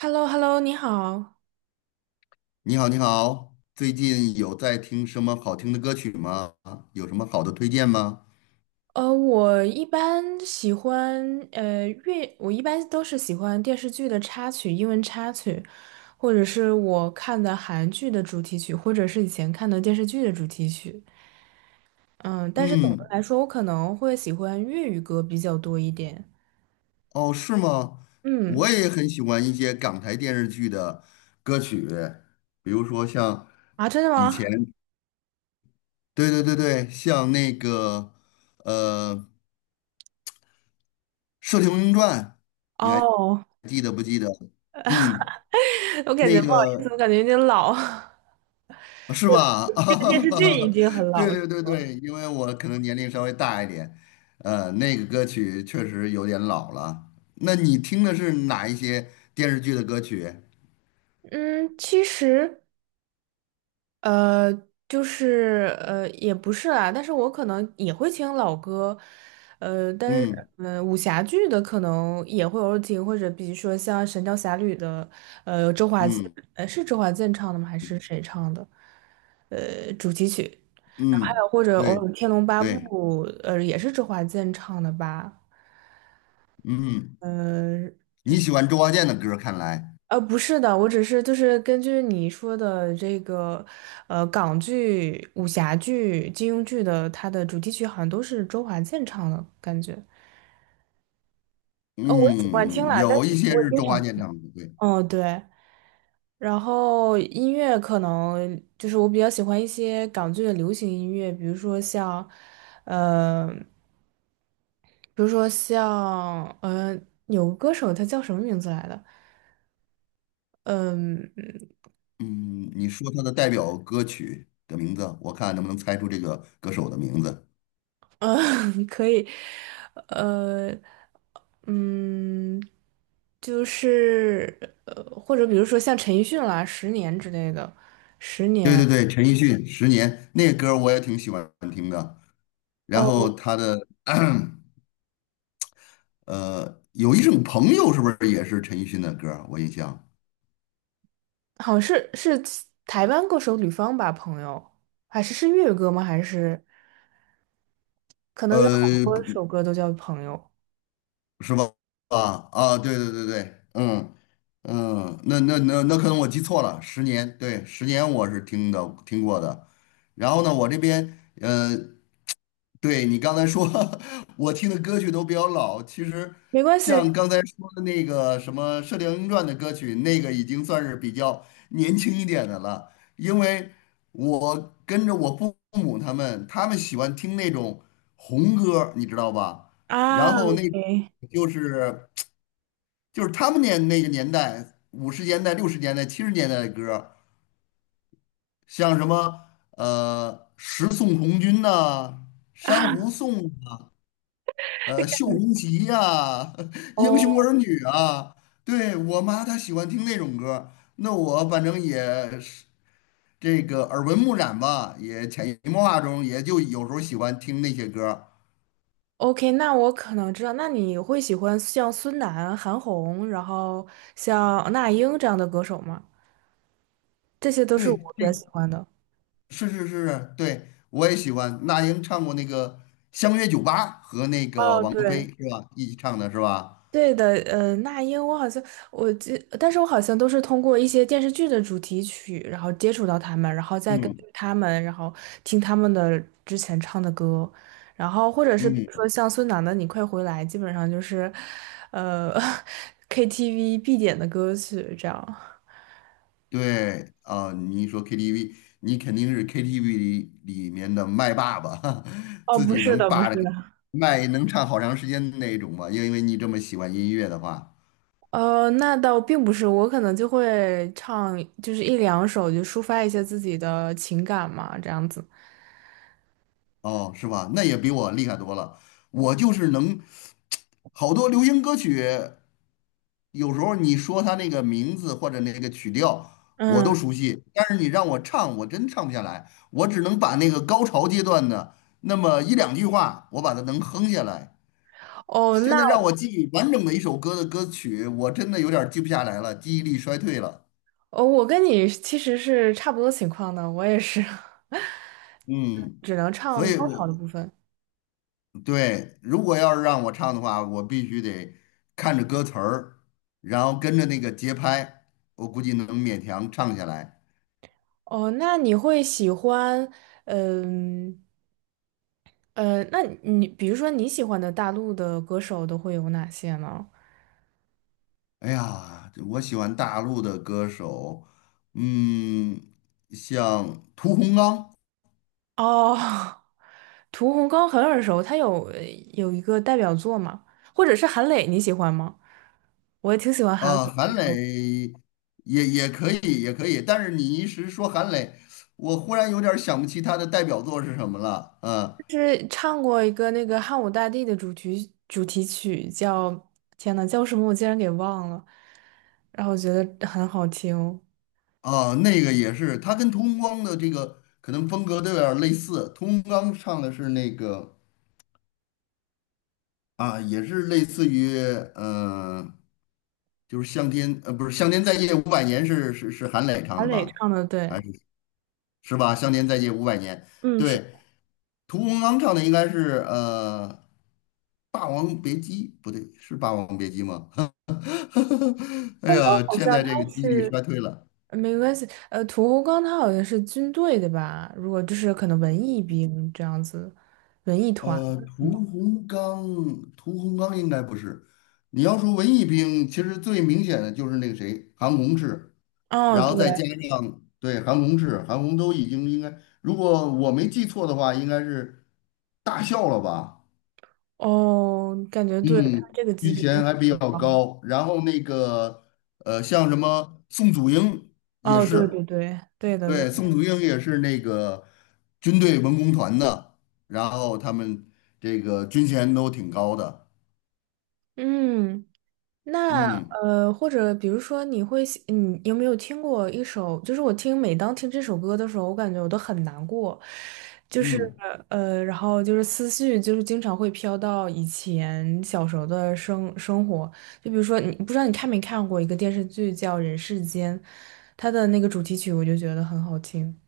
h e l l o h e l l o 你好。你好，你好，最近有在听什么好听的歌曲吗？有什么好的推荐吗？我一般喜欢我一般都是喜欢电视剧的插曲，英文插曲，或者是我看的韩剧的主题曲，或者是以前看的电视剧的主题曲。嗯，但是总的嗯，来说，我可能会喜欢粤语歌比较多一点。哦，是吗？嗯，我也很喜欢一些港台电视剧的歌曲，比如说像啊，真的以吗？前，对对对对，像那个呃《射雕英雄传》，你还哦，记得不记得？嗯，我感觉那不好意思，个我感觉有点老。是吧？这个电视剧啊，已经很对老了。对对对，因为我可能年龄稍微大一点，那个歌曲确实有点老了。那你听的是哪一些电视剧的歌曲？嗯，其实。呃，也不是啦，但是我可能也会听老歌，呃，但是嗯嗯、呃武侠剧的可能也会偶尔听，或者比如说像《神雕侠侣》的，周华健，嗯是周华健唱的吗？还是谁唱的？主题曲，然后还嗯，有或者偶对尔《天龙八对，部》，也是周华健唱的吧？嗯，呃你喜欢周华健的歌，看来，不是的，我只是就是根据你说的这个，港剧、武侠剧、金庸剧的，它的主题曲好像都是周华健唱的感觉。哦，我也喜欢听嗯，啦，但有一是些不会是经周常华健听。唱的，对，哦，对，然后音乐可能就是我比较喜欢一些港剧的流行音乐，呃，比如说像，有个歌手他叫什么名字来的？嗯。嗯，你说他的代表歌曲的名字，我看能不能猜出这个歌手的名字？嗯，可以，呃，嗯，就是或者比如说像陈奕迅啦，《十年》之类的，《十对年》对对，陈奕迅《十年》那个歌我也挺喜欢听的。然后哦，他的有一种朋友是不是也是陈奕迅的歌儿我印象，好像是台湾歌手吕方吧，朋友，还是粤语歌吗？还是可能有好呃，多不首歌都叫朋友，是吧？啊啊，对对对对，嗯嗯，那可能我记错了，十年，对，十年我是听过的。然后呢，我这边。对你刚才说，我听的歌曲都比较老。其实，没关像系 刚 才说的那个什么《射雕英雄传》的歌曲，那个已经算是比较年轻一点的了。因为我跟着我父母他们，他们喜欢听那种红歌，你知道吧？然啊后那，OK。就是就是他们那个年代，50年代、60年代、70年代的歌，像什么《十送红军》呐，《珊瑚颂》绣红旗呀、英雄哦儿女啊，对，我妈她喜欢听那种歌儿那我反正也是这个耳闻目染吧，也潜移默化中也就有时候喜欢听那些歌儿。，OK，那我可能知道，那你会喜欢像孙楠、韩红，然后像那英这样的歌手吗？这些都是我对，比这较喜欢的。是是是，对，我也喜欢。那英唱过那个《相约九八》和那个哦，王菲对，是吧？一起唱的是吧？对的，那英我好像我记，但是我好像都是通过一些电视剧的主题曲，然后接触到他们，然后再根据嗯他们，然后听他们的之前唱的歌，然后或者是比如嗯。说像孙楠的《你快回来》，基本上就是，呃，KTV 必点的歌曲这样。对啊，你一说 KTV，你肯定是 KTV 里面的麦霸吧？哦，自不己是能的，不是霸着的，麦能唱好长时间的那种吧？因为你这么喜欢音乐的话，那倒并不是，我可能就会唱，就是一两首，就抒发一下自己的情感嘛，这样子。哦，是吧？那也比我厉害多了。我就是能好多流行歌曲，有时候你说它那个名字或者那个曲调，我嗯，都熟悉，但是你让我唱，我真唱不下来。我只能把那个高潮阶段的那么一两句话，我把它能哼下来。哦，现那在让我记忆完整的一首歌的歌曲，我真的有点儿记不下来了，记忆力衰退了。哦，我跟你其实是差不多情况的，我也是，嗯，只能所唱以高潮我的部分。对，如果要是让我唱的话，我必须得看着歌词儿，然后跟着那个节拍，我估计能勉强唱下来。哦，那你会喜欢，嗯那你比如说你喜欢的大陆的歌手都会有哪些呢？哎呀，我喜欢大陆的歌手，嗯，像屠洪刚。哦，屠洪刚很耳熟，他有一个代表作嘛，或者是韩磊，你喜欢吗？我也挺喜欢韩啊，磊，韩磊也可以，也可以，但是你一时说韩磊，我忽然有点儿想不起他的代表作是什么了。啊就是唱过一个那个汉武大帝的主题曲，叫天呐，叫什么我竟然给忘了，然后我觉得很好听，啊，那个也是，他跟屠洪刚的这个可能风格都有点儿类似。屠洪刚唱的是那个啊，也是类似于嗯，就是《向天》不是《向天再借五百年》是是是韩磊唱韩的磊吧？唱的对，还是是吧？《向天再借五百年》嗯是，对，屠洪刚唱的应该是《霸王别姬》，不对，是《霸王别姬》吗？哎风刚，呀，好现像在他这个记忆力是衰退了。没关系，屠洪刚他好像是军队的吧，如果就是可能文艺兵这样子，文艺团，呃，嗯，屠洪刚，屠洪刚应该不是。你要说文艺兵，其实最明显的就是那个谁，韩红是，哦然后对。再加上对韩红是，韩红都已经应该，如果我没记错的话，应该是大笑了吧？哦，感觉对，他嗯，这个级军别应衔该还比较挺高的。高，然后那个像什么宋祖英也哦，对对是，对，对的对的。对，宋祖英也是那个军队文工团的，然后他们这个军衔都挺高的，嗯，那嗯或者比如说，你会喜，你有没有听过一首？就是我听，每当听这首歌的时候，我感觉我都很难过，就是嗯然后就是思绪，就是经常会飘到以前小时候的生活。就比如说，你不知道你看没看过一个电视剧叫《人世间》，它的那个主题曲，我就觉得很好听。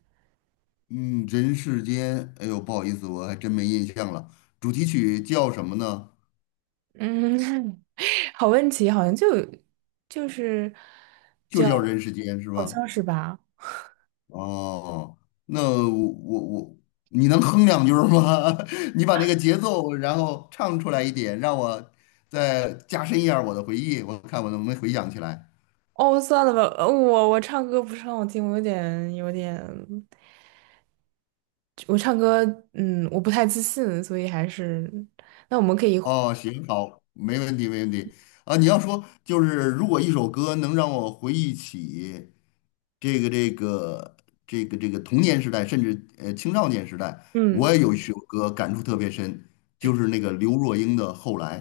嗯，人世间，哎呦，不好意思，我还真没印象了，主题曲叫什么呢？嗯，好问题，好像就就是就叫《人世间》是好吧？像是吧？哦，那我你能哼两句儿吗？你把那个节奏，然后唱出来一点，让我再加深一下我的回忆，我看我能不能回想起来。哦，算了吧，我唱歌不是很好听，我有点有点，我唱歌嗯，我不太自信，所以还是那我们可以互哦，行，好，没问题，没问题。啊，你要说就是如果一首歌能让我回忆起这个这个这个童年时代，甚至青少年时代，我嗯也有一首歌感触特别深，就是那个刘若英的《后来》。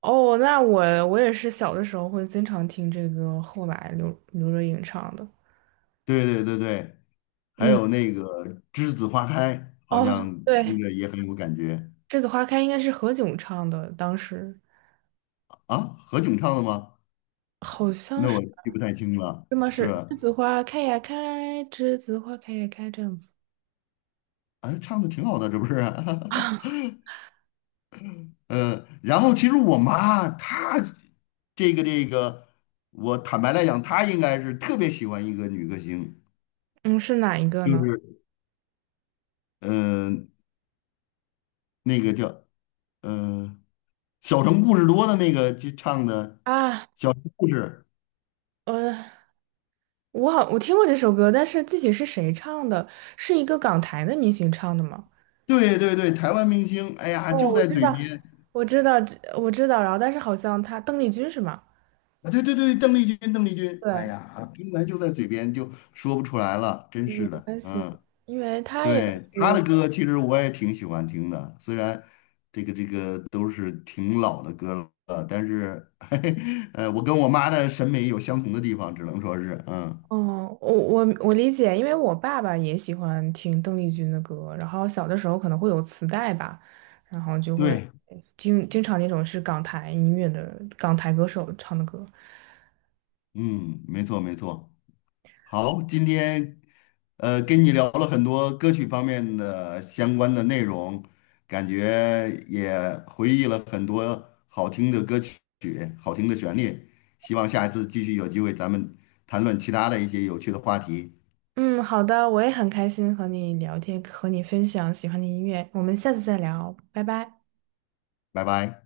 哦，那我我也是小的时候会经常听这个，后来刘若英唱的，对对对对，还嗯有那个《栀子花开》，好哦像听对，着也很有感觉《栀子花开》应该是何炅唱的，当时。啊。何炅唱的吗？好像那是。我记不太清了。对吗？是，是栀子花开呀开，栀子花开呀开这样子啊，唱的挺好的，这不是？啊？然后其实我妈她这个，我坦白来讲，她应该是特别喜欢一个女歌星，嗯，是哪一个就呢？是呃那个叫呃《小城故事多》的那个就唱的啊，《小城故事》。呃，我好，我听过这首歌，但是具体是谁唱的？是一个港台的明星唱的吗？对对对，台湾明星，哎呀，哦，就我在知嘴道，边我知道，我知道，然后但是好像他邓丽君是吗？啊！对对对，邓丽君，邓丽君，哎对，呀，平台就在嘴边，就说不出来了，真嗯，是的。关系，嗯，因为他也对，她是。的歌其实我也挺喜欢听的，虽然这个都是挺老的歌了，但是，嘿嘿，我跟我妈的审美有相同的地方，只能说是，嗯，哦，我理解，因为我爸爸也喜欢听邓丽君的歌，然后小的时候可能会有磁带吧，然后就会对，经常那种是港台音乐的港台歌手唱的歌。嗯，没错没错。好，今天跟你聊了很多歌曲方面的相关的内容，感觉也回忆了很多好听的歌曲、好听的旋律。希望下一次继续有机会咱们谈论其他的一些有趣的话题。嗯，好的，我也很开心和你聊天，和你分享喜欢的音乐，我们下次再聊，拜拜。拜拜。